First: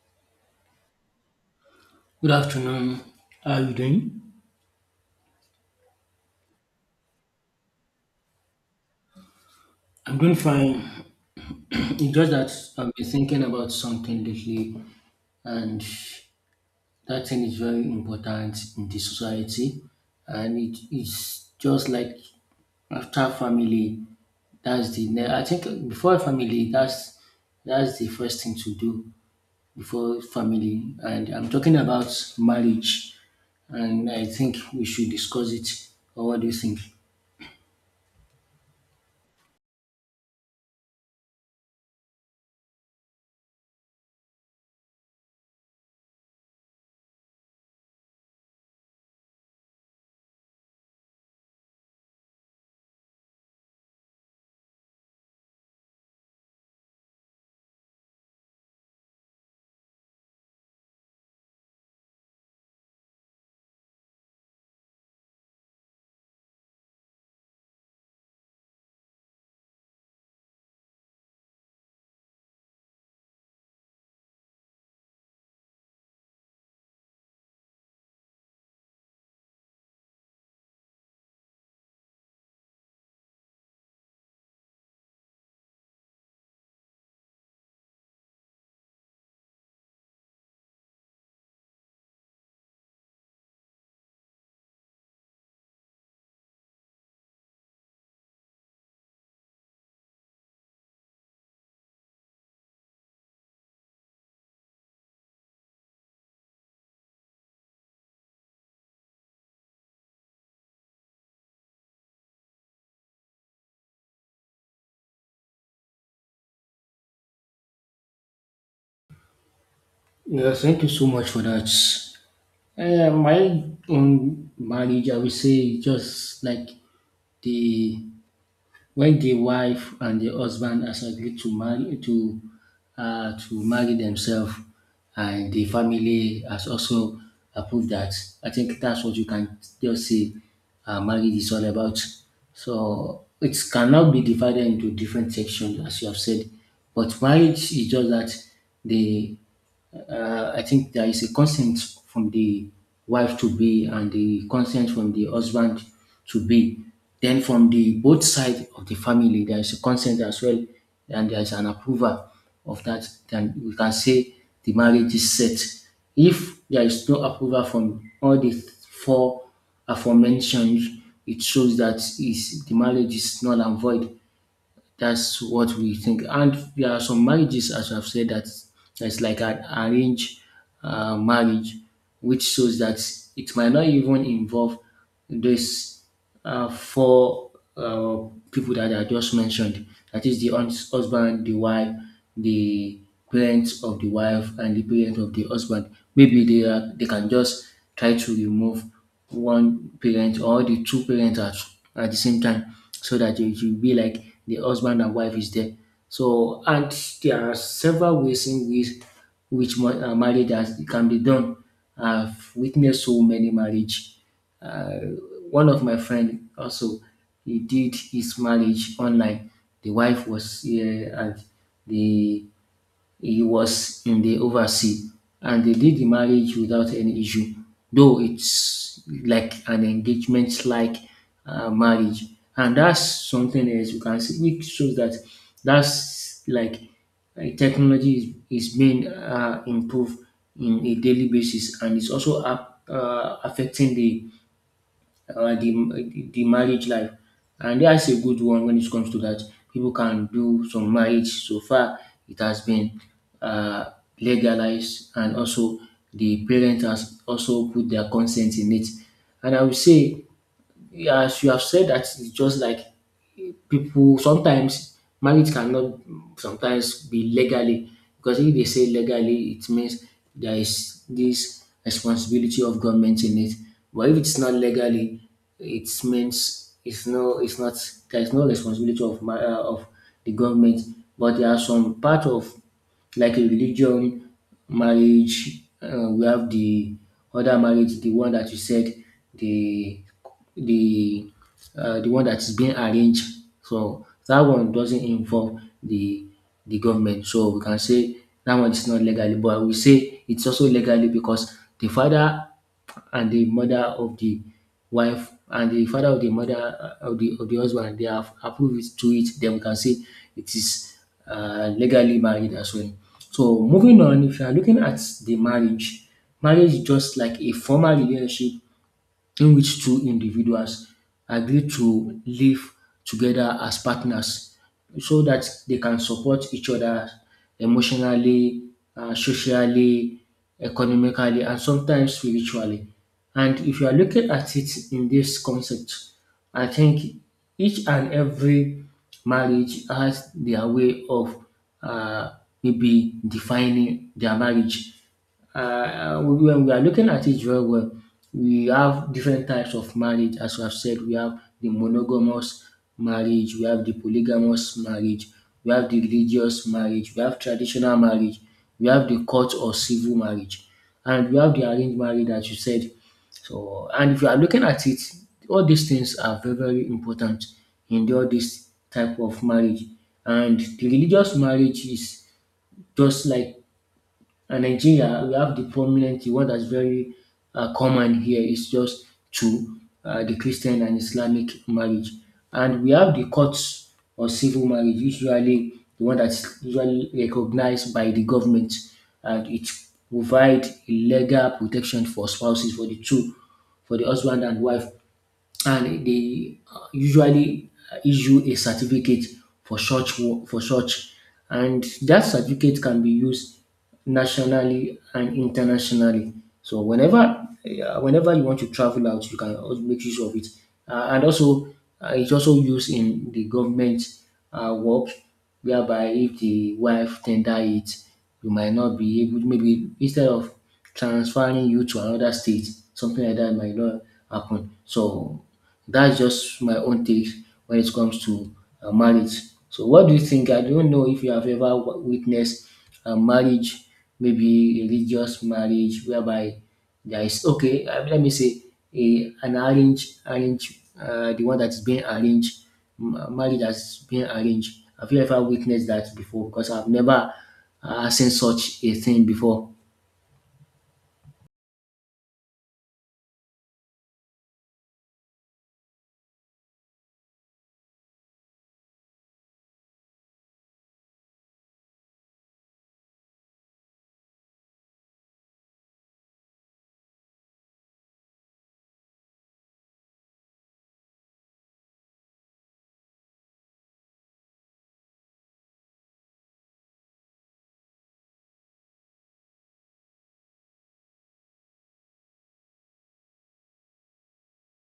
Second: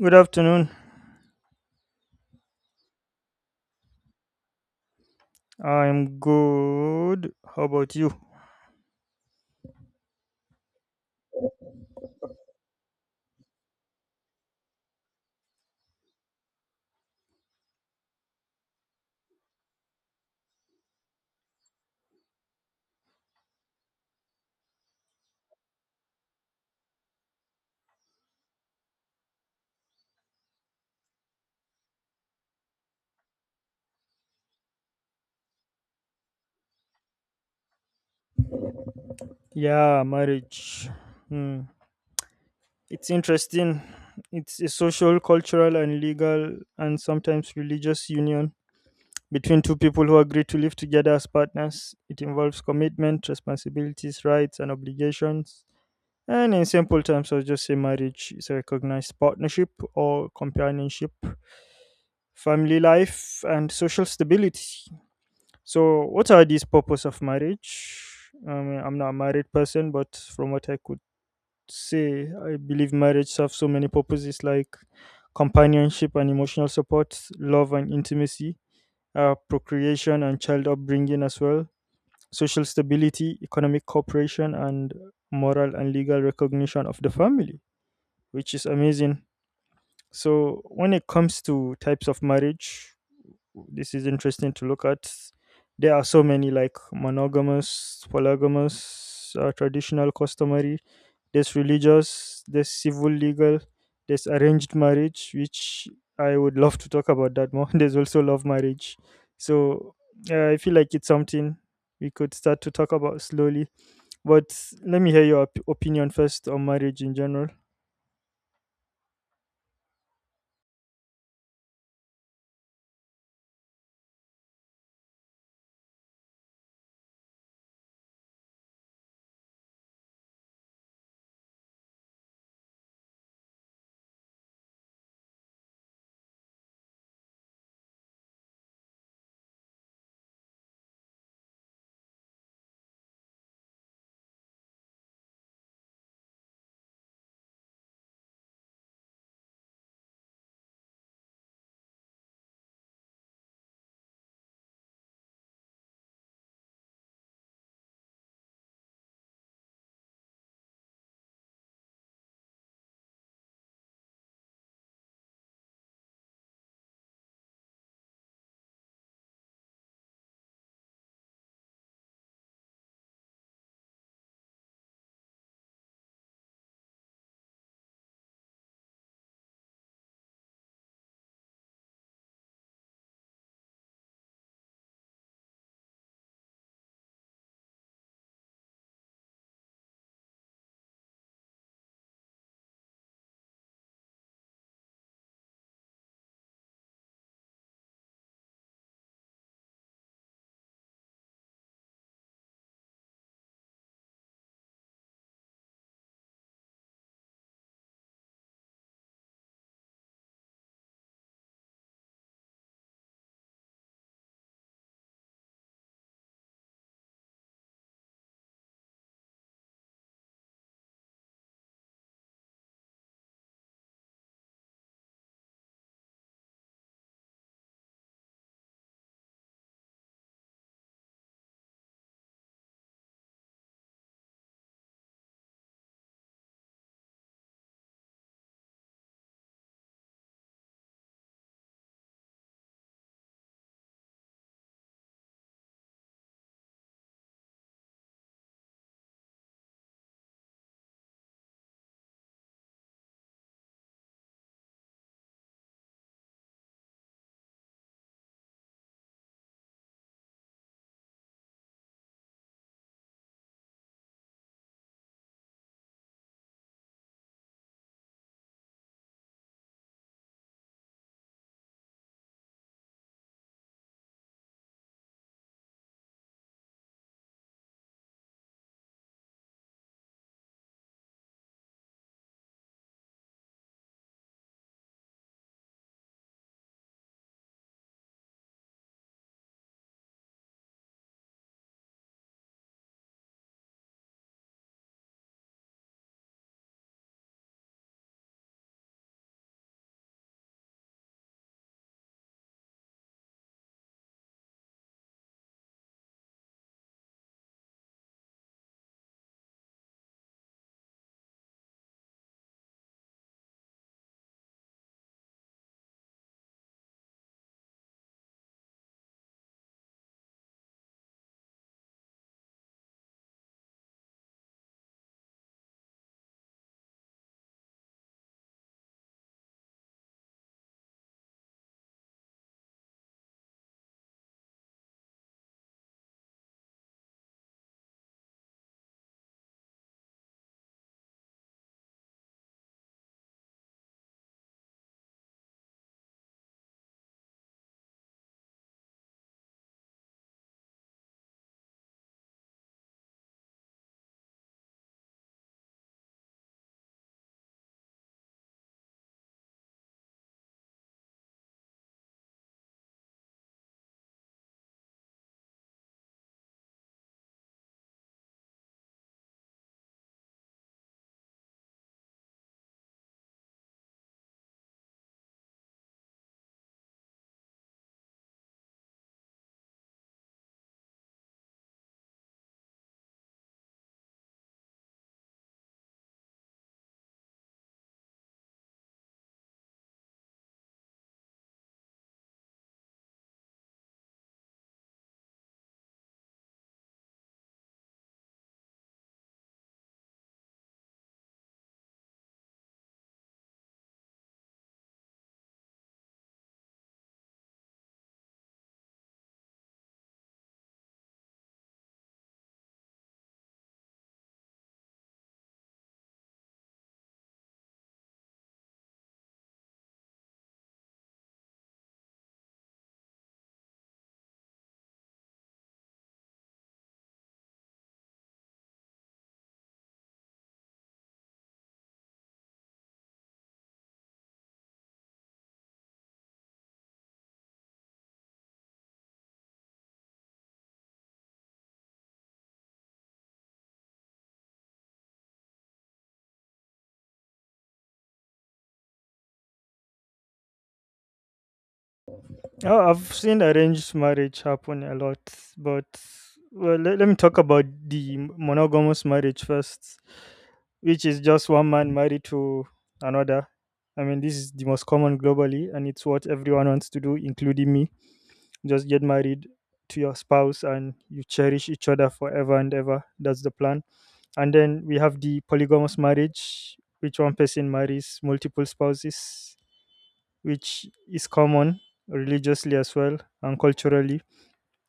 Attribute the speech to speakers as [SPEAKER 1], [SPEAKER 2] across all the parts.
[SPEAKER 1] Good afternoon.
[SPEAKER 2] Good afternoon. How are you doing?
[SPEAKER 1] I'm good. How about you?
[SPEAKER 2] I'm doing fine. It's just that I've been thinking about something lately, and that thing is very important in the society. And it is just like after family, that's the I think before family, that's the first thing to do before family. And I'm talking about marriage, and I think we should discuss it. Or what do you think?
[SPEAKER 1] Yeah, marriage. Hmm. It's interesting. It's a social, cultural, and legal, and sometimes religious union between two people who agree to live together as partners. It involves commitment, responsibilities, rights, and obligations. And in simple terms, I'll just say marriage is a recognized partnership or companionship, family life, and social stability. So, what are these purposes of marriage? I mean, I'm not a married person, but from what I could say, I believe marriage serves so many purposes like companionship and emotional support, love and intimacy, procreation and child upbringing as well, social stability, economic cooperation, and moral and legal recognition of the family, which is amazing. So, when it comes to types of marriage, this is interesting to look at. There are so many like monogamous, polygamous, traditional, customary. There's religious, there's civil, legal, there's arranged marriage, which I would love to talk about that more. There's also love marriage. So I feel like it's something we could start to talk about slowly, but let me hear your opinion first on marriage in general.
[SPEAKER 2] Yeah, thank you so much for that. My own marriage, I would say, just like the when the wife and the husband has agreed to marry themselves, and the family has also approved that. I think that's what you can just say. Marriage is all about. So it cannot be divided into different sections, as you have said. But marriage is just that the I think there is a consent from the wife to be and the consent from the husband to be. Then from the both side of the family, there is a consent as well, and there is an approval of that. Then we can say the marriage is set. If there is no approval from all the four aforementioned, it shows that is the marriage is null and void. That's what we think. And there are some marriages, as I've said, that that's like an arranged marriage, which shows that it might not even involve this four people that I just mentioned. That is the husband, the wife, the parents of the wife, and the parent of the husband. Maybe they can just try to remove one parent or the two parents at the same time, so that it will be like the husband and wife is there. So and there are several ways in which marriage has, can be done. I've witnessed so many marriage uh, one of my friend also he did his marriage online. The wife was here and the he was in the overseas and they did the marriage without any issue. Though it's like an engagement like marriage and that's something else you can see which shows that that's like technology is being improved in a daily basis and it's also affecting the the marriage life. And yeah, that's a good one when it comes to that. People can do some marriage. So far, it has been uh, legalized, and also the parent has also put their consent in it. And I would say yeah, as you have said that it's just like people sometimes marriage cannot sometimes be legally because if they say legally it means there is this responsibility of government in it, but if it's not legally it means it's not, there is no responsibility of of the government. But there are some part of like a religion, marriage. We have the other marriage, the one that you said, the the the one that is being arranged. So that one doesn't involve the government. So we can say that one is not legally, but we say it's also legally because the father and the mother of the wife and the father of the mother of the husband, they have approved it to it, then we can say it is legally married as well. So moving on, if you are looking at the marriage marriage is just like a formal relationship in which two individuals agree to live together as partners so that they can support each other emotionally, socially, economically, and sometimes spiritually. And if you are looking at it in this concept, I think each and every marriage has their way of uh, maybe defining their marriage. When we are looking at it very well, we have different types of marriage. As I've said, we have the monogamous marriage, we have the polygamous marriage, we have the religious marriage, we have traditional marriage, we have the court or civil marriage, and we have the arranged marriage, as you said. So, and if you are looking at it, all these things are very, very important in all this type of marriage. And the religious marriage is just like and Nigeria, we have the prominent the one that's very common here is just two, the Christian and Islamic marriage. And we have the courts or civil marriage, usually the one that's usually recognized by the government, and it provide legal protection for spouses for the two, for the husband and wife, and they usually issue a certificate for for such, and that certificate can be used nationally and internationally. So whenever whenever you want to travel out you can also make use of it. And also it's also used in the government work, whereby if the wife tender it you might not be able, maybe instead of transferring you to another state, something like that might not happen. So that's just my own take when it comes to marriage. So, what do you think? I don't know if you have ever witnessed a marriage, maybe religious marriage, whereby there is okay. Let me say an arranged, the one that is being arranged, marriage that's being arranged. Have you ever witnessed that before? Because I've never seen such a thing before.
[SPEAKER 1] Oh, I've seen arranged marriage happen a lot, but well, let me talk about the monogamous marriage first, which is just one man married to another. I mean, this is the most common globally, and it's what everyone wants to do, including me. Just get married to your spouse and you cherish each other forever and ever. That's the plan. And then we have the polygamous marriage, which one person marries multiple spouses, which is common religiously as well and culturally,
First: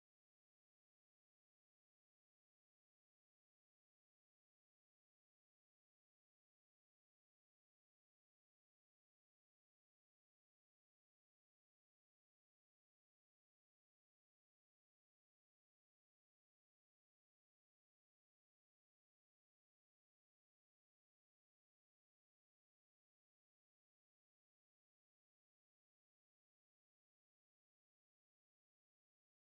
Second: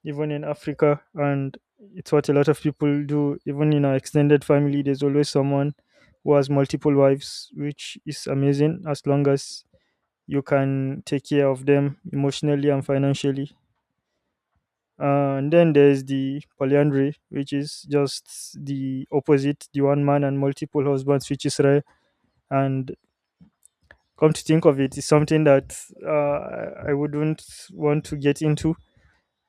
[SPEAKER 1] even in Africa. And it's what a lot of people do. Even in our extended family, there's always someone who has multiple wives, which is amazing as long as you can take care of them emotionally and financially. And then there's the polyandry, which is just the opposite, the one man and multiple husbands, which is rare. And come to think of it, it's something that I wouldn't want to get into.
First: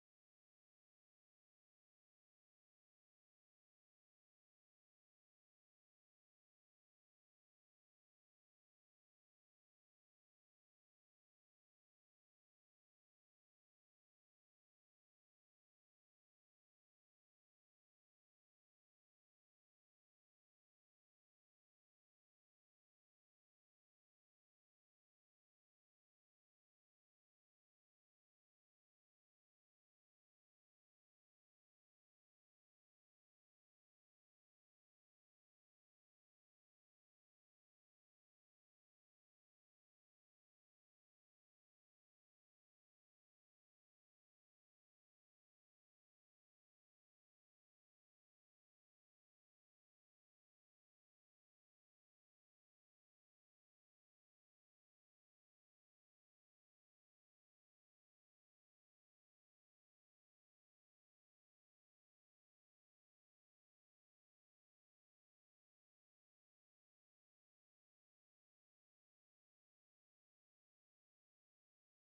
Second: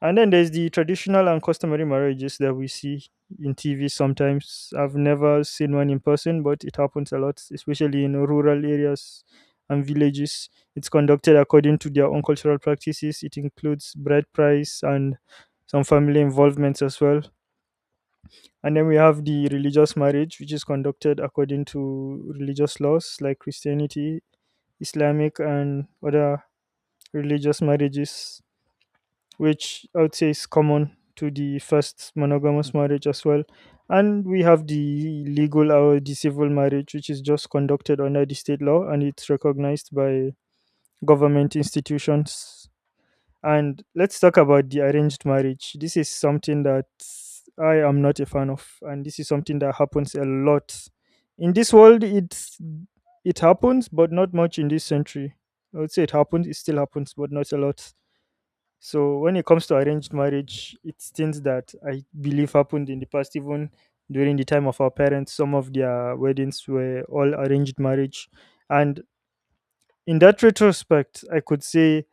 [SPEAKER 1] And then there's the traditional and customary marriages that we see in TV sometimes. I've never seen one in person, but it happens a lot, especially in rural areas and villages. It's conducted according to their own cultural practices. It includes bride price and some family involvements as well. And then we have the religious marriage, which is conducted according to religious laws like Christianity, Islamic, and other religious marriages, which I would say is common to the first monogamous marriage as well. And we have the legal or the civil marriage, which is just conducted under the state law and it's recognized by government institutions. And let's talk about the arranged marriage. This is something that I am not a fan of, and this is something that happens a lot in this world. It happens, but not much in this century. I would say it happens. It still happens, but not a lot. So when it comes to arranged marriage, it's things that I believe happened in the past, even during the time of our parents. Some of their weddings were all arranged marriage, and in that retrospect, I could say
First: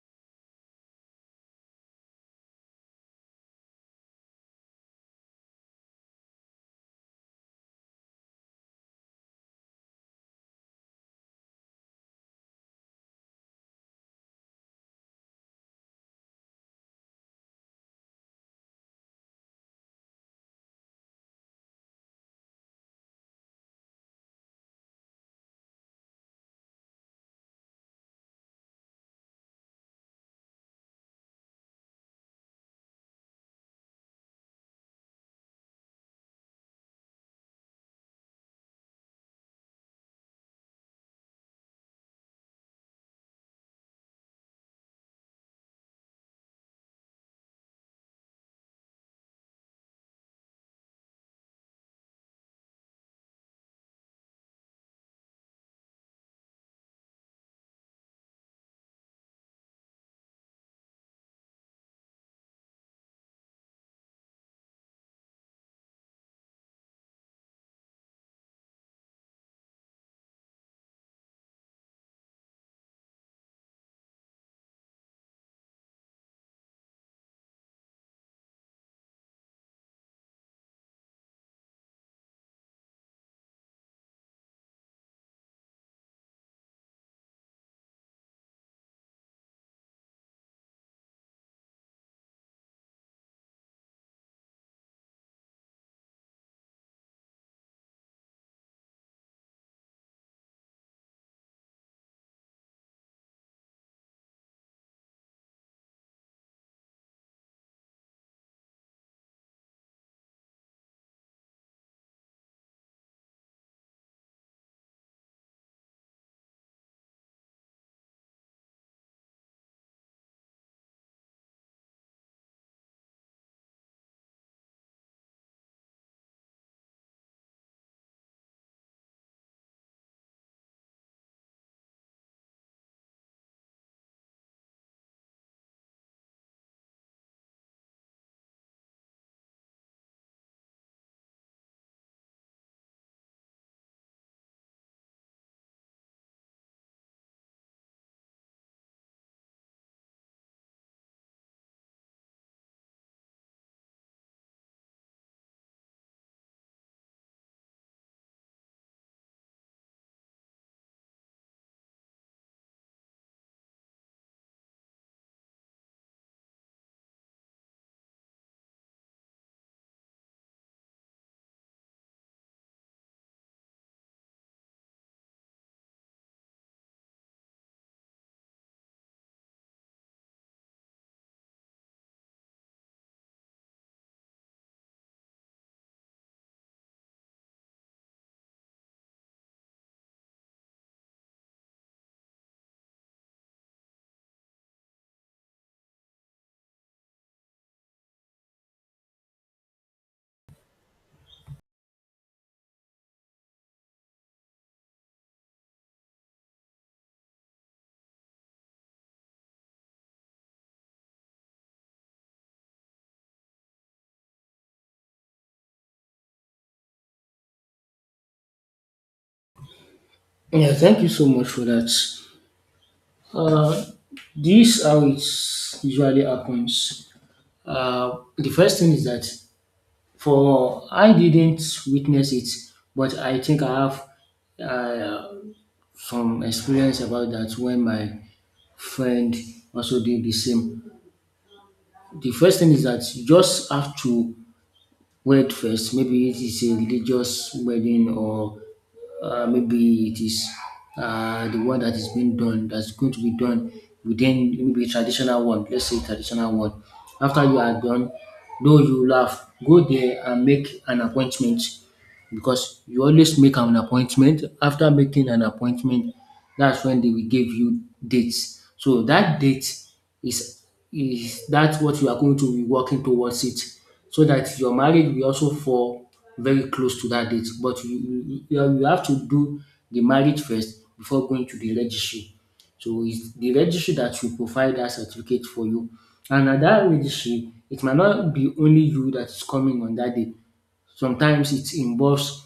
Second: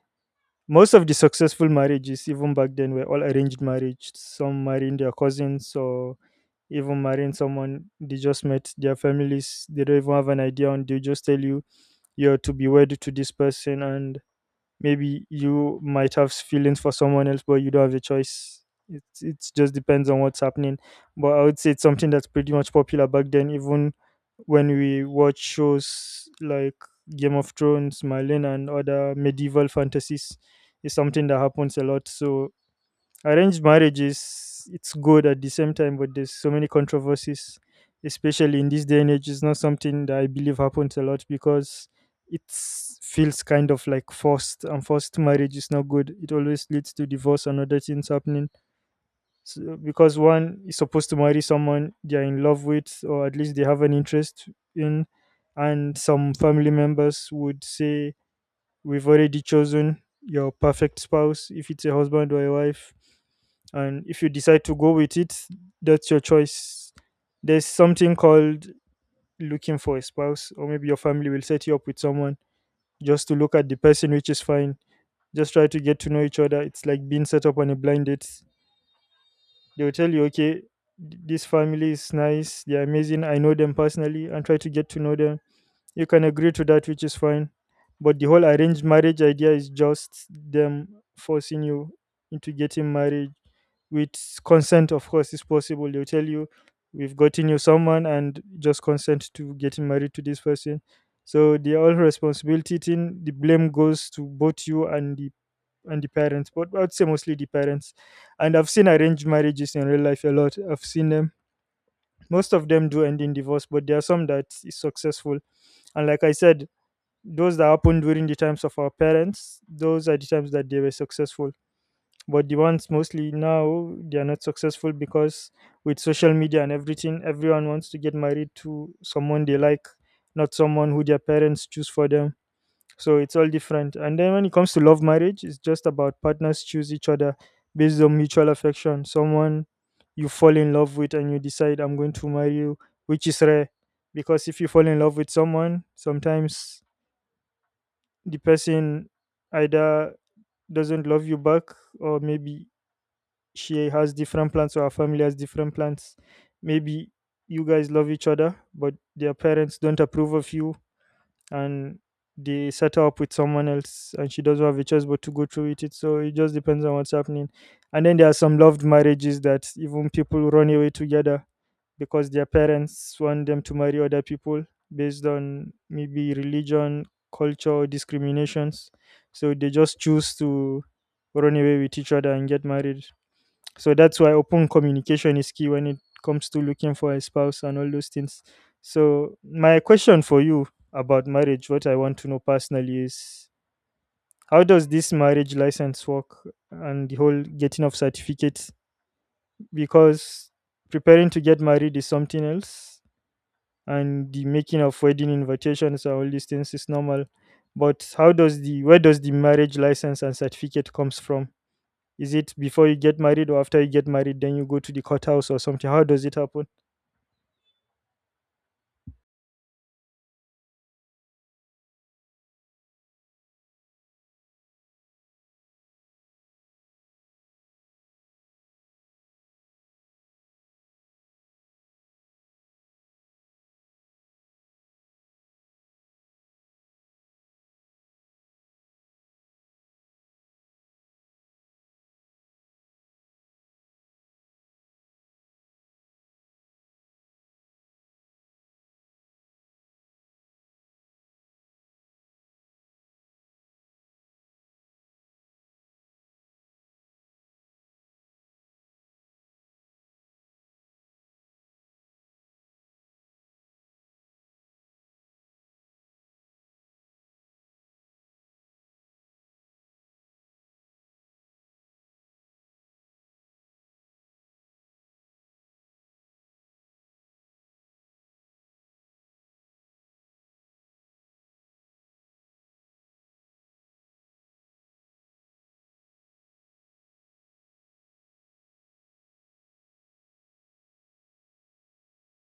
[SPEAKER 1] most of the successful marriages, even back then, were all arranged marriage. Some marrying their cousins, or even marrying someone they just met. Their families they don't even have an idea, and they just tell you you're to be wed to this person, and maybe you might have feelings for someone else but you don't have a choice. It just depends on what's happening, but I would say it's something that's pretty much popular back then. Even when we watch shows like Game of Thrones, Merlin, and other medieval fantasies, is something that happens a lot. So arranged marriage is it's good at the same time, but there's so many controversies, especially in this day and age. It's not something that I believe happens a lot because it feels kind of like forced, and forced marriage is not good. It always leads to divorce and other things happening. So, because one is supposed to marry someone they are in love with, or at least they have an interest in. And some family members would say, we've already chosen your perfect spouse, if it's a husband or a wife. And if you decide to go with it, that's your choice. There's something called looking for a spouse, or maybe your family will set you up with someone just to look at the person, which is fine. Just try to get to know each other. It's like being set up on a blind date. They'll tell you, okay, this family is nice, they're amazing, I know them personally, and try to get to know them. You can agree to that, which is fine. But the whole arranged marriage idea is just them forcing you into getting married with consent, of course, is possible. They'll tell you, we've gotten you someone and just consent to getting married to this person. So the all responsibility thing, the blame goes to both you and the parents, but I'd say mostly the parents. And I've seen arranged marriages in real life a lot. I've seen them. Most of them do end in divorce, but there are some that is successful. And like I said, those that happened during the times of our parents, those are the times that they were successful. But the ones mostly now, they are not successful because with social media and everything, everyone wants to get married to someone they like, not someone who their parents choose for them. So it's all different. And then when it comes to love marriage, it's just about partners choose each other based on mutual affection. Someone you fall in love with and you decide, I'm going to marry you, which is rare. Because if you fall in love with someone, sometimes the person either doesn't love you back, or maybe she has different plans or her family has different plans. Maybe you guys love each other but their parents don't approve of you, and they settle up with someone else and she doesn't have a choice but to go through with it. So it just depends on what's happening. And then there are some loved marriages that even people run away together because their parents want them to marry other people based on maybe religion, culture, or discriminations. So they just choose to run away with each other and get married. So that's why open communication is key when it comes to looking for a spouse and all those things. So my question for you about marriage, what I want to know personally is how does this marriage license work and the whole getting of certificates? Because preparing to get married is something else, and the making of wedding invitations and all these things is normal. But how does the where does the marriage license and certificate comes from? Is it before you get married or after you get married, then you go to the courthouse or something? How does it happen?
[SPEAKER 2] Yeah, thank you so much for that. Uh, this how it usually happens. The first thing is that for I didn't witness it, but I think I have uh, some experience about that when my friend also did the same. The first thing is that you just have to wait first. Maybe it is a religious wedding or maybe it is the one that is being done that's going to be done within maybe traditional one, let's say traditional one. After you are done, though you laugh go there and make an appointment, because you always make an appointment. After making an appointment, that's when they will give you dates. So that date is is that's what you are going to be working towards it, so that your marriage will also fall very close to that date. But you have to do the marriage first before going to the registry. So it's the registry that will provide that certificate for you. And at that registry, it might not be only you that is coming on that day. Sometimes it involves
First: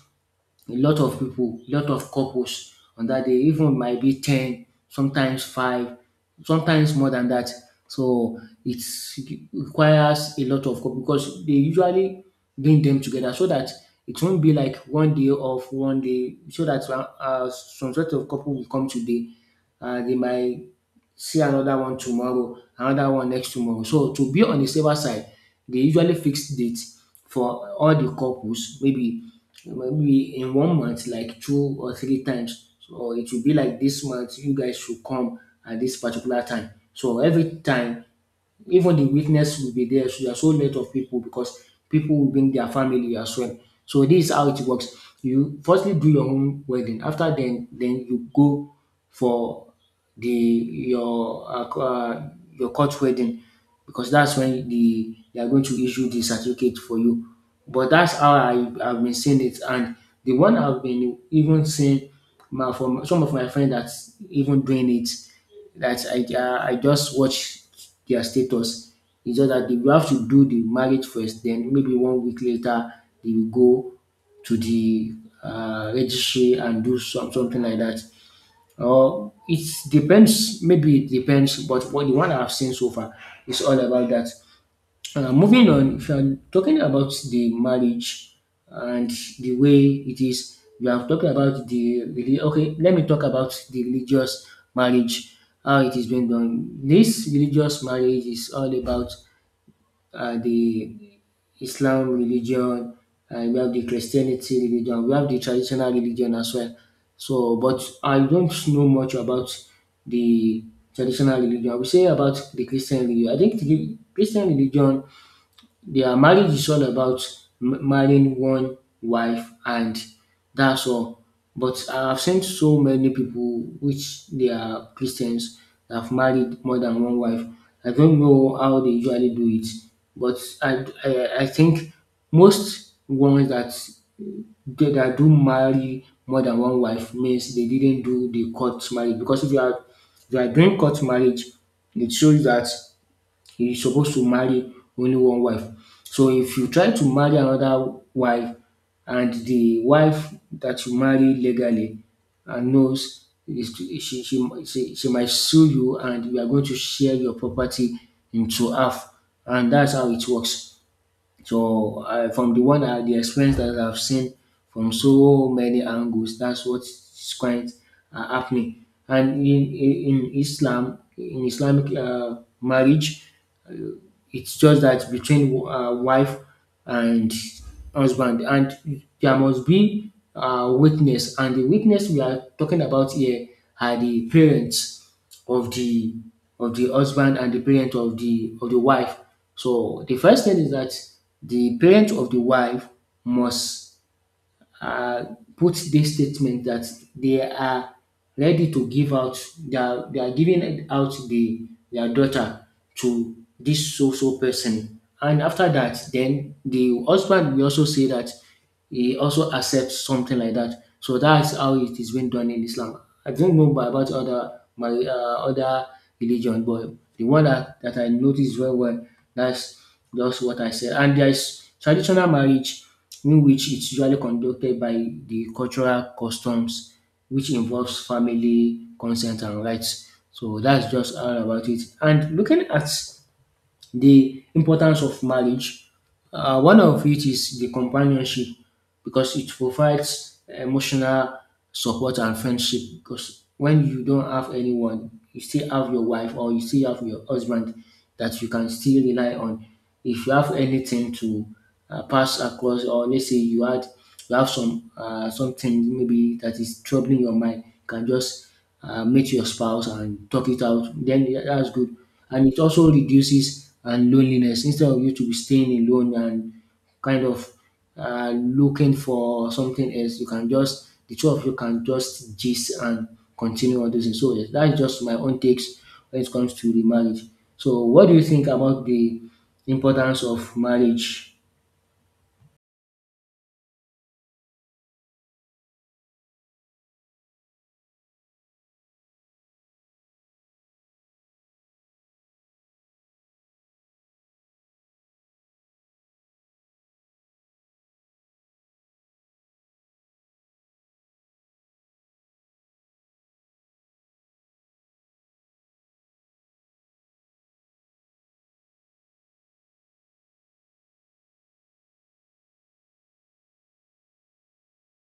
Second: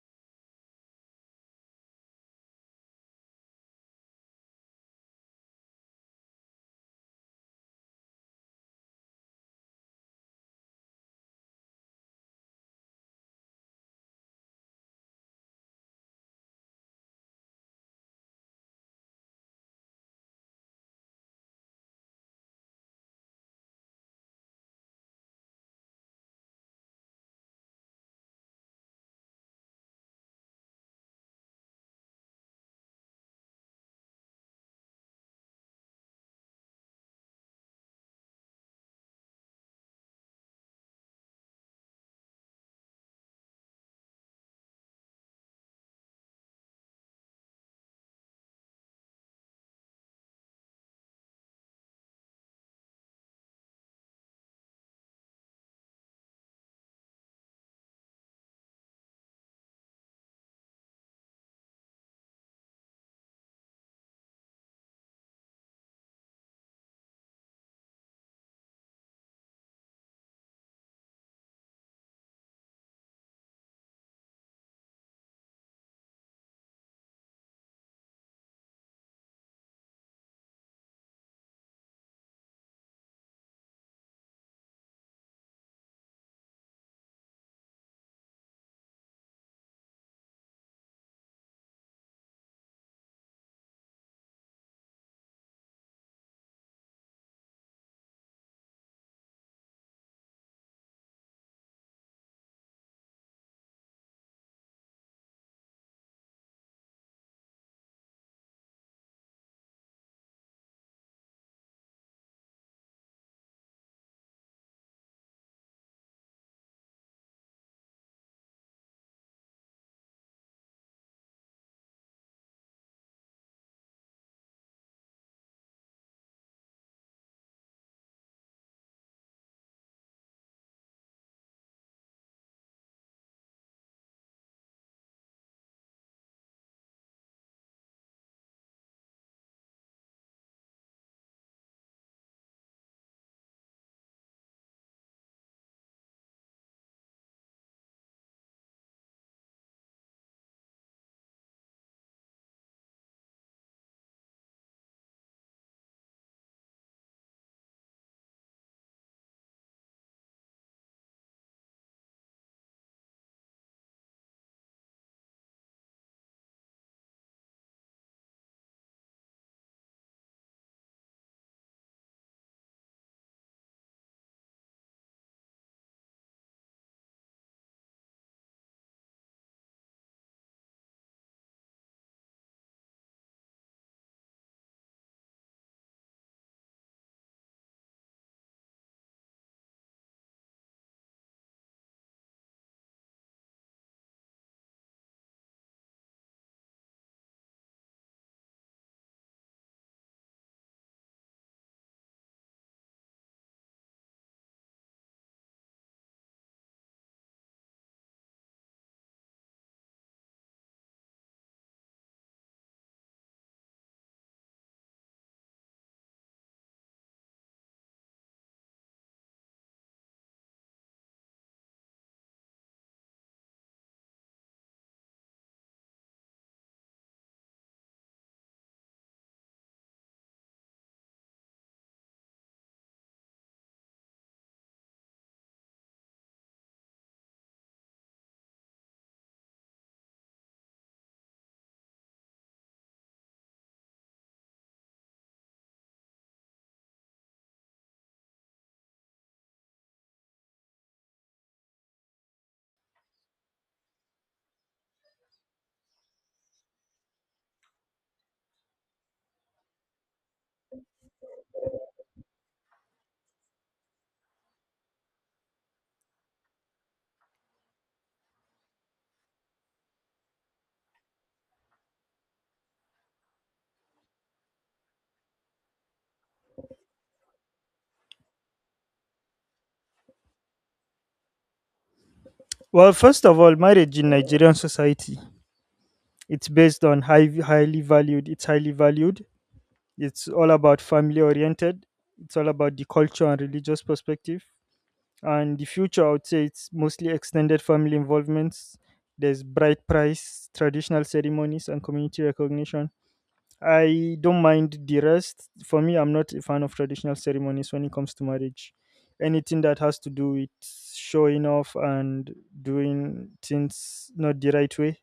[SPEAKER 2] a lot of people, a lot of couples on that day, even might be 10, sometimes 5, sometimes more than that. So it requires a lot of couple because they usually bring them together so that it won't be like one day off, one day, so that some sort of couple will come today. They might see another one tomorrow, another one next tomorrow. So to be on the safer side, they usually fix date for all the couples, maybe in one month, like two or three times. So it will be like this month, you guys should come at this particular time. So every time even the witness will be there. So there are so lot of people because people will bring their family as well. So this is how it works. You firstly do your own wedding. After then you go for the your court wedding, because that's when they are going to issue the certificate for you. But that's how I have been seeing it, and the one I've been even seeing my from some of my friends that's even doing it. That I just watch their status. It's just that they will have to do the marriage first, then maybe one week later they will go to the registry and do something like that. Or maybe it depends, but what the one I've seen so far is all about that. Moving on, if you are talking about the marriage and the way it is, you are talking about the okay. Let me talk about the religious marriage, how it is being done. This religious marriage is all about the Islam religion, and we have the Christianity religion, we have the traditional religion as well. So, but I don't know much about the traditional religion. I will say about the Christian religion. I think the Christian religion their marriage is all about marrying one wife and that's all. But I've seen so many people which they are Christians that have married more than one wife. I don't know how they usually do it, but I think most ones that that do marry more than one wife means they didn't do the court marriage. Because if you are doing court marriage, it shows that he's supposed to marry only one wife. So if you try to marry another wife and the wife that you marry legally and knows is she might sue you and you are going to share your property into half. And that's how it works. So from the one the experience that I've seen from so many angles, that's what's quite happening. And in Islam, in Islamic marriage, it's just that between wife and husband, and there must be witness, and the witness we are talking about here are the parents of the husband and the parent of the wife. So the first thing is that the parent of the wife must uh, put this statement that they are ready to give out they are giving out the their daughter to this so so person. And after that, then the husband will also say that he also accepts something like that. So that's how it is being done in Islam. I don't know about other my other religion, but the one that I noticed very well, that's just what I said. And there is traditional marriage in which it's usually conducted by the cultural customs, which involves family, consent, and rights. So that's just all about it. And looking at the importance of marriage. One of it is the companionship because it provides emotional support and friendship. Because when you don't have anyone, you still have your wife or you still have your husband that you can still rely on. If you have anything to pass across, or let's say you had you have some something maybe that is troubling your mind, you can just meet your spouse and talk it out. Then that's good. And it also reduces and loneliness. Instead of you to be staying alone and kind of looking for something else, you can just the two of you can just gist and continue on this. So yes, that's just my own takes when it comes to the marriage. So what do you think about the importance of marriage?
[SPEAKER 1] Well, first of all, marriage in Nigerian society, it's based on highly valued. It's highly valued. It's all about family oriented. It's all about the culture and religious perspective. And the future, I would say, it's mostly extended family involvements. There's bride price, traditional ceremonies, and community recognition. I don't mind the rest. For me, I'm not a fan of traditional ceremonies when it comes to marriage. Anything that has to do with showing off and doing things not the right way,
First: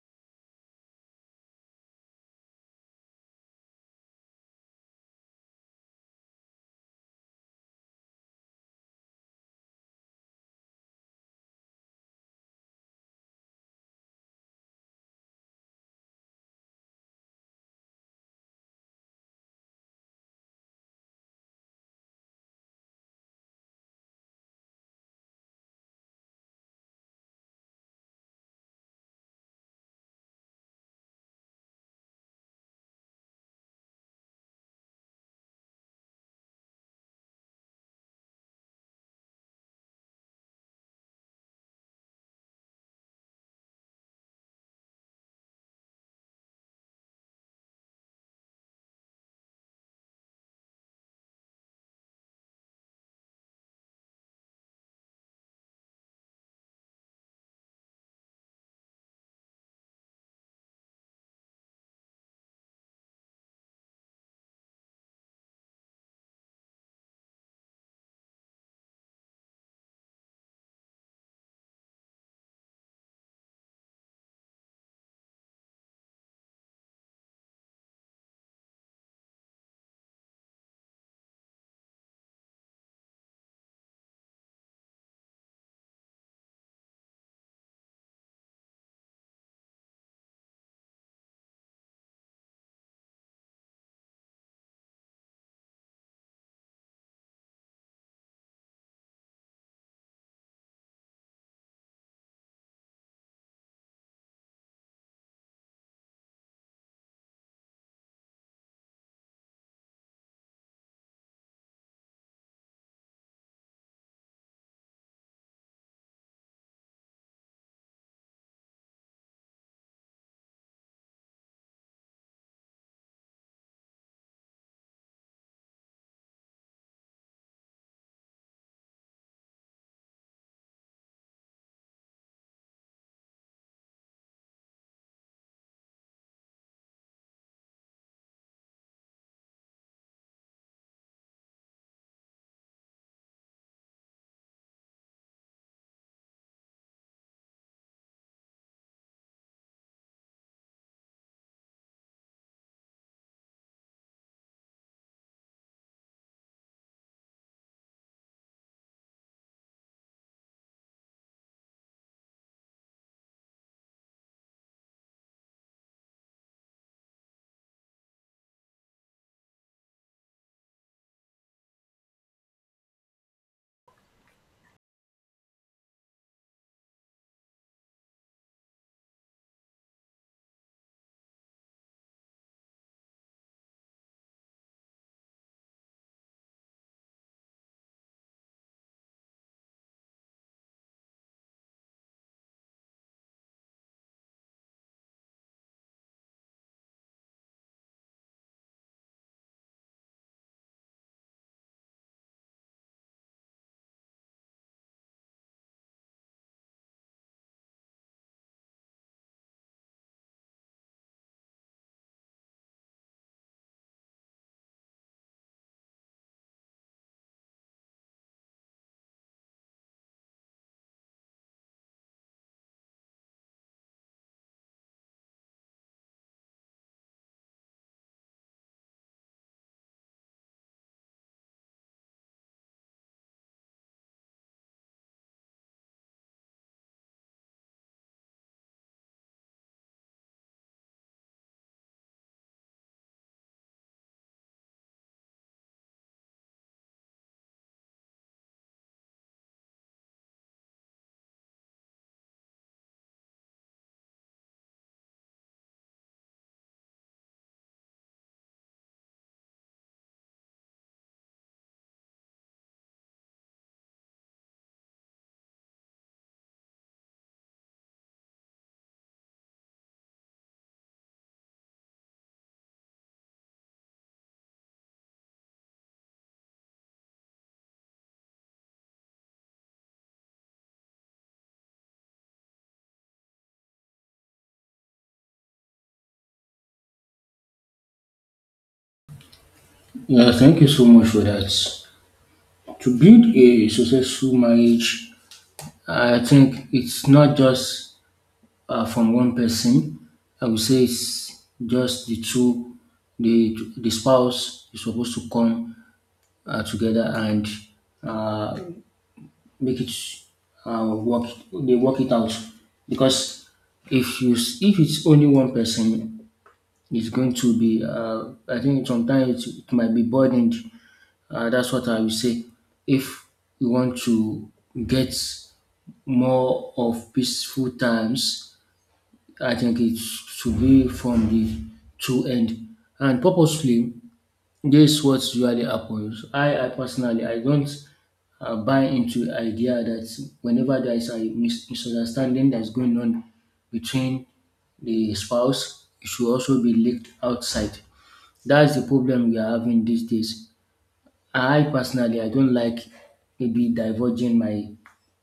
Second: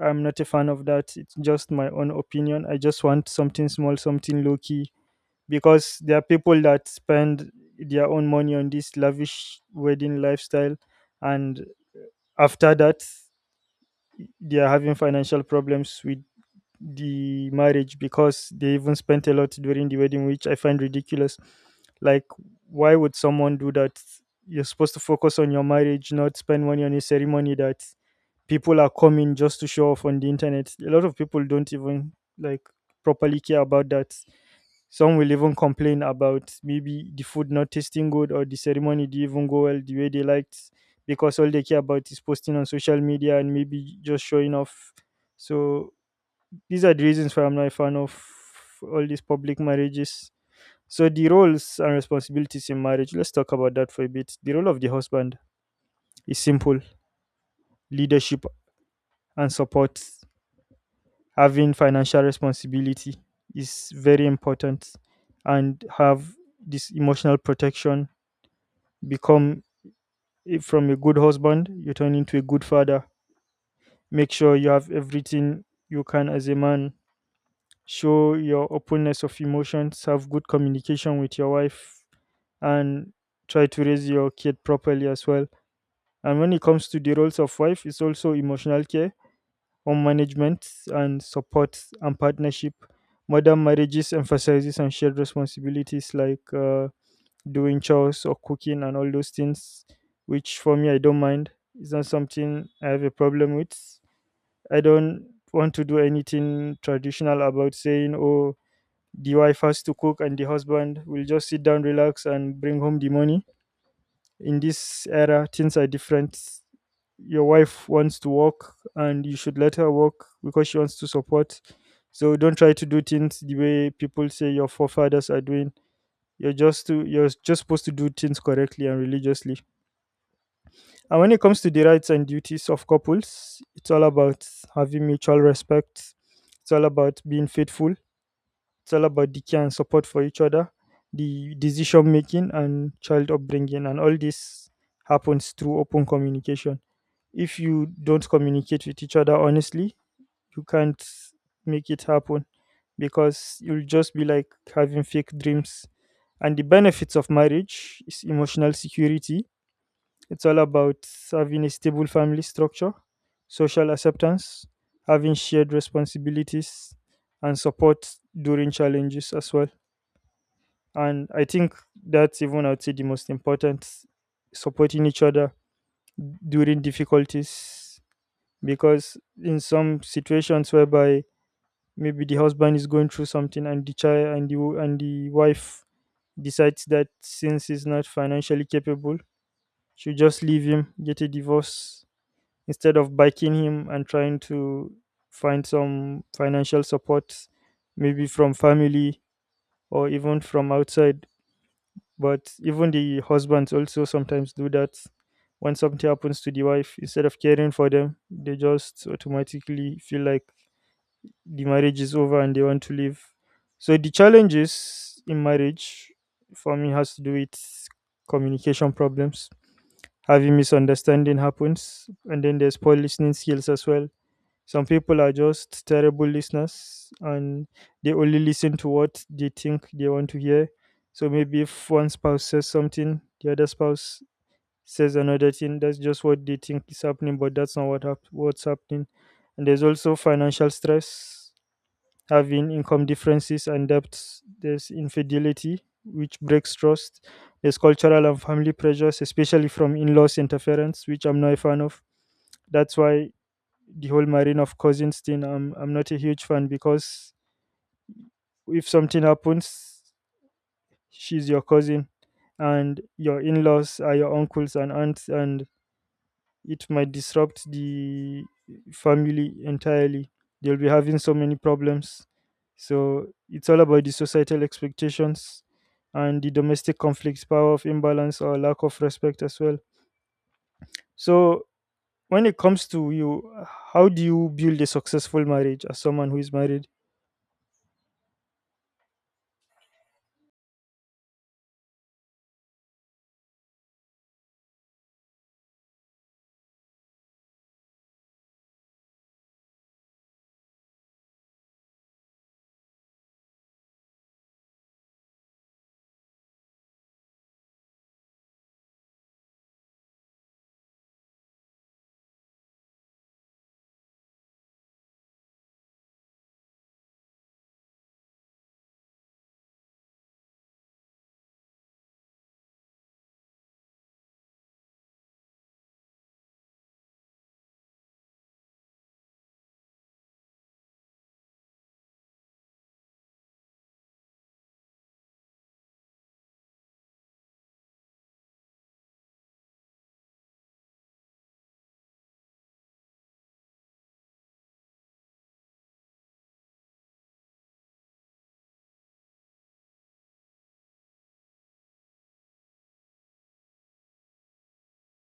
[SPEAKER 1] I'm not a fan of that. It's just my own opinion. I just want something small, something low key, because there are people that spend their own money on this lavish wedding lifestyle, and after that they are having financial problems with the marriage because they even spent a lot during the wedding, which I find ridiculous. Like, why would someone do that? You're supposed to focus on your marriage, not spend money on a ceremony that people are coming just to show off on the internet. A lot of people don't even, like, properly care about that. Some will even complain about maybe the food not tasting good or the ceremony didn't even go well the way they liked, because all they care about is posting on social media and maybe just showing off. So these are the reasons why I'm not a fan of all these public marriages. So the roles and responsibilities in marriage, let's talk about that for a bit. The role of the husband is simple leadership and support. Having financial responsibility is very important, and have this emotional protection. Become from a good husband, you turn into a good father. Make sure you have everything you can as a man. Show your openness of emotions, have good communication with your wife, and try to raise your kid properly as well. And when it comes to the roles of wife, it's also emotional care, home management, and support and partnership. Modern marriages emphasizes on shared responsibilities like doing chores or cooking and all those things, which for me, I don't mind. It's not something I have a problem with. I don't want to do anything traditional about saying, oh, the wife has to cook and the husband will just sit down, relax, and bring home the money. In this era, things are different. Your wife wants to work and you should let her work because she wants to support. So don't try to do things the way people say your forefathers are doing. You're just to you're just supposed to do things correctly and religiously. And when it comes to the rights and duties of couples, it's all about having mutual respect. It's all about being faithful. It's all about the care and support for each other, the decision making and child upbringing, and all this happens through open communication. If you don't communicate with each other honestly, you can't make it happen because you'll just be like having fake dreams. And the benefits of marriage is emotional security. It's all about having a stable family structure, social acceptance, having shared responsibilities, and support during challenges as well. And I think that's even, I would say, the most important, supporting each other during difficulties, because in some situations whereby maybe the husband is going through something and the child and the and the wife decides that since he's not financially capable, she'll just leave him, get a divorce instead of backing him and trying to find some financial support, maybe from family or even from outside. But even the husbands also sometimes do that. When something happens to the wife, instead of caring for them, they just automatically feel like the marriage is over and they want to leave. So the challenges in marriage for me has to do with communication problems. Having misunderstanding happens and then there's poor listening skills as well. Some people are just terrible listeners and they only listen to what they think they want to hear. So maybe if one spouse says something, the other spouse says another thing, that's just what they think is happening, but that's not what's happening. And there's also financial stress, having income differences and debts. There's infidelity, which breaks trust. There's cultural and family pressures, especially from in laws interference, which I'm not a fan of. That's why the whole marine of cousins thing, I'm not a huge fan, because if something happens, she's your cousin and your in laws are your uncles and aunts, and it might disrupt the family entirely. They'll be having so many problems. So it's all about the societal expectations and the domestic conflicts, power of imbalance, or lack of respect as well. So when it comes to you, how do you build a successful marriage as someone who is married?
[SPEAKER 2] Yeah, thank you so much for that. To build a successful marriage, I think it's not just from one person. I would say it's just the two, the spouse is supposed to come together and uh, make it work. They work it out. Because if you s- if it's only one person, it's going to be. I think sometimes it might be burdened. That's what I would say. If you want to get more of peaceful times, I think it should be from the two end and purposefully this is what usually happens. I personally, I don't buy into the idea that whenever there is a misunderstanding that's going on between the spouse, it should also be leaked outside. That's the problem we are having these days. I personally I don't like maybe diverging my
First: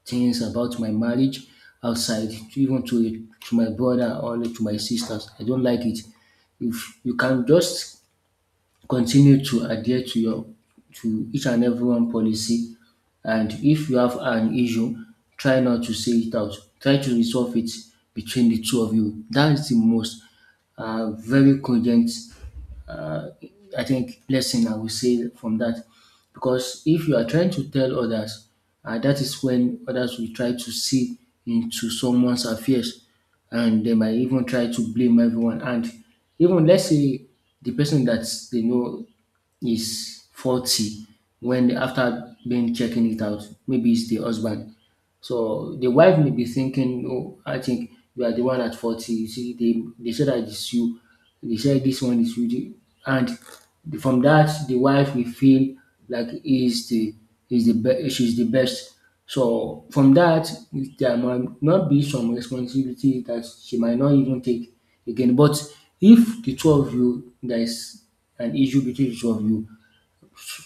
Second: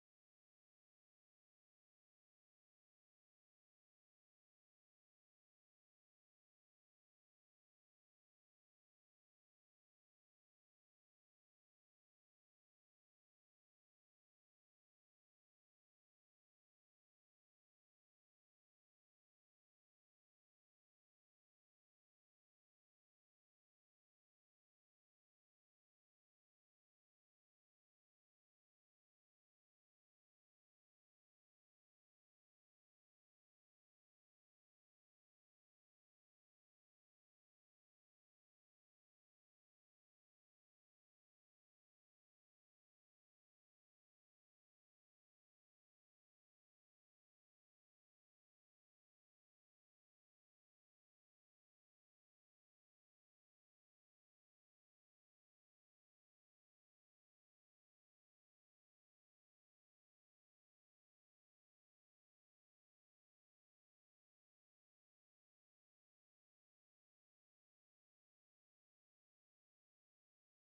[SPEAKER 2] things about my marriage outside, to even to my brother or to my sisters. I don't like it. If you can just continue to adhere to your to each and every one policy, and if you have an issue, try not to say it out. Try to resolve it between the two of you. That is the most very cogent uh, I think lesson I will say from that. Because if you are trying to tell others, that is when others will try to see into someone's affairs and they might even try to blame everyone. And even let's say the person that they know is faulty, when after being checking it out, maybe it's the husband. So the wife may be thinking, oh, I think you are the one at 40. You see, they said that it's you. They said this one is you. And from that, the wife will feel like is the she's the best. So from that, there might not be some responsibility that she might not even take again. But if the two of you, there is an issue between the two of you,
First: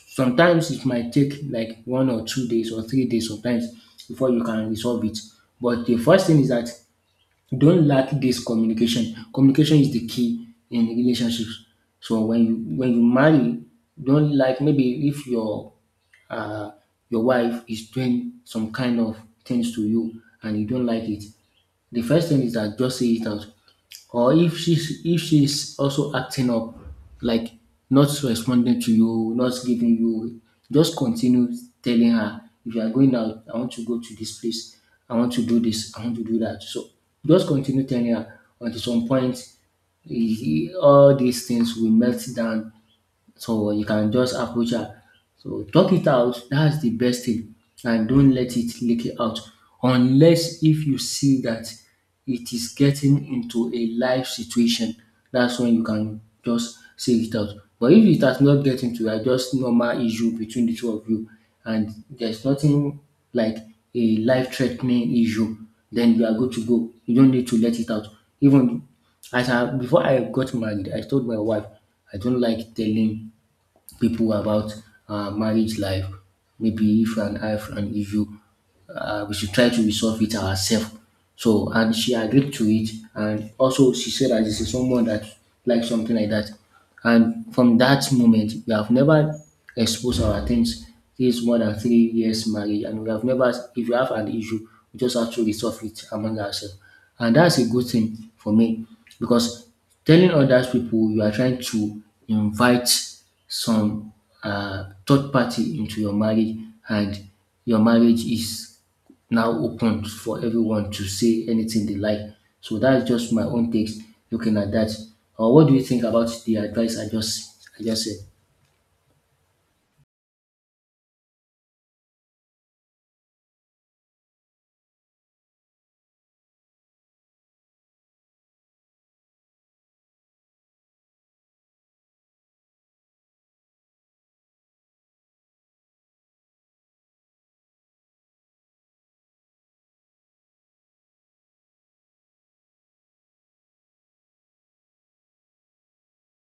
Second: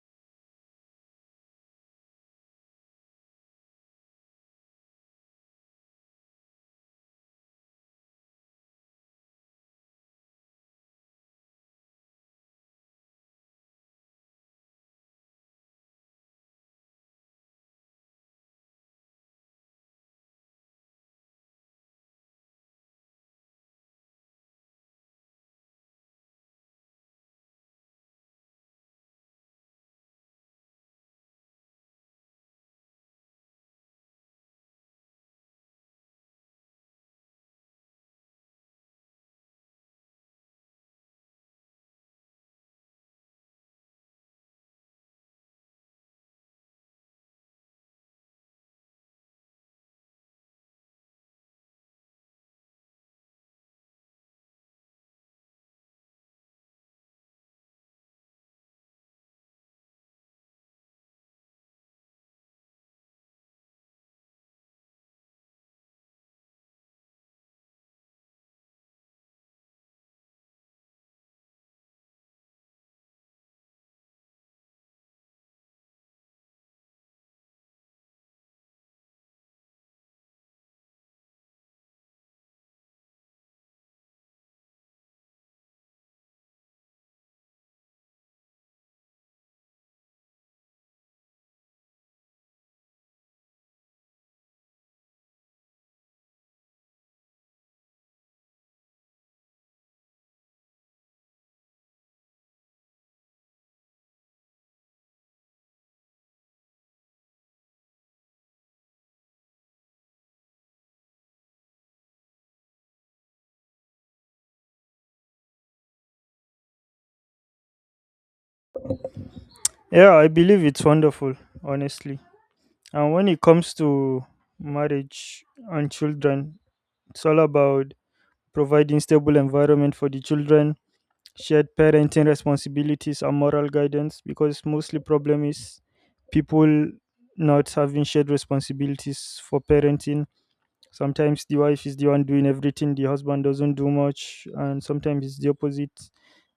[SPEAKER 2] sometimes it might take like one or two days or three days sometimes before you can resolve it. But the first thing is that don't lack this communication. Communication is the key in relationships. So when you marry, don't like maybe if your uh, your wife is doing some kind of things to you and you don't like it, the first thing is that just say it out. Or if she's also acting up, like not responding to you, not giving you, just continue telling her. If you are going out, I want to go to this place, I want to do this, I want to do that. So just continue telling her until some point, eh, all these things will melt down so you can just approach her. So talk it out. That's the best thing. And don't let it leak out. Unless if you see that it is getting into a life situation, that's when you can just say it out. But if it has not get into a just normal issue between the two of you and there's nothing like a life threatening issue, then you are good to go. You don't need to let it out. Even as I before I got married, I told my wife I don't like telling people about marriage life. Maybe if and I have an issue, we should try to resolve it ourselves. So, and she agreed to it. And also, she said that this is someone that likes something like that. And from that moment, we have never exposed our things. This is more than three years marriage, and we have never, if you have an issue, we just have to resolve it among ourselves. And that's a good thing for me because telling others people you are trying to invite some third party into your marriage, and your marriage is now open for everyone to say anything they like. So that's just my own takes looking at that. What do you think about the advice I just said?
[SPEAKER 1] Yeah, I believe it's wonderful, honestly. And when it comes to marriage and children, it's all about providing stable environment for the children, shared parenting responsibilities and moral guidance, because mostly problem is people not having shared responsibilities for parenting. Sometimes the wife is the one doing everything, the husband doesn't do much, and sometimes it's the opposite.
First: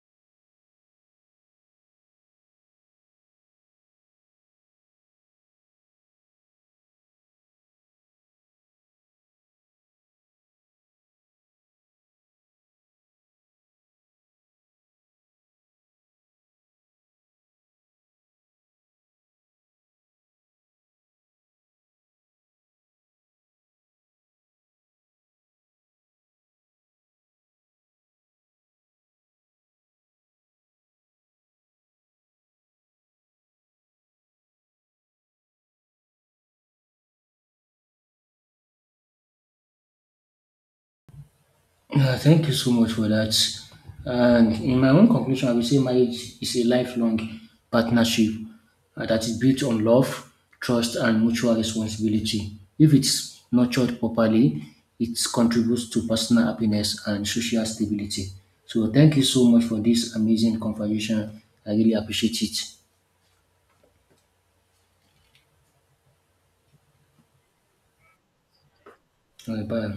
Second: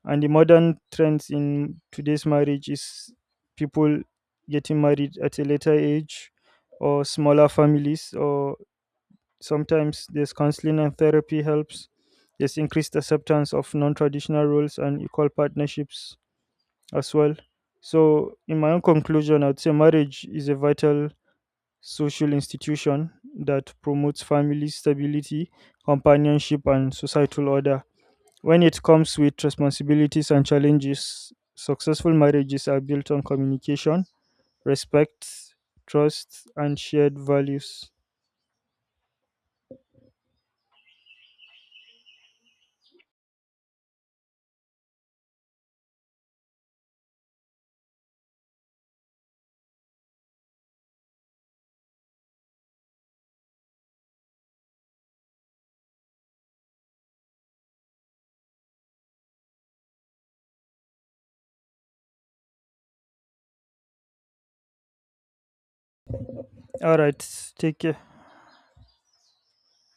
[SPEAKER 1] And the modern trends in today's marriage is people getting married at a later age, or smaller families, or sometimes there's counseling and therapy helps. There's increased acceptance of non traditional roles and equal partnerships as well. So, in my own conclusion, I'd say marriage is a vital social institution that promotes family stability, companionship, and societal order. When it comes with responsibilities and challenges, successful marriages are built on communication, respect, trust, and shared values.
[SPEAKER 2] Thank you so much for that. And in my own conclusion, I will say marriage is a lifelong partnership that is built on love, trust, and mutual responsibility. If it's nurtured properly, it contributes to personal happiness and social stability. So, thank you so much for this amazing conversation. I really appreciate it.
[SPEAKER 1] All right, take care.
[SPEAKER 2] Bye.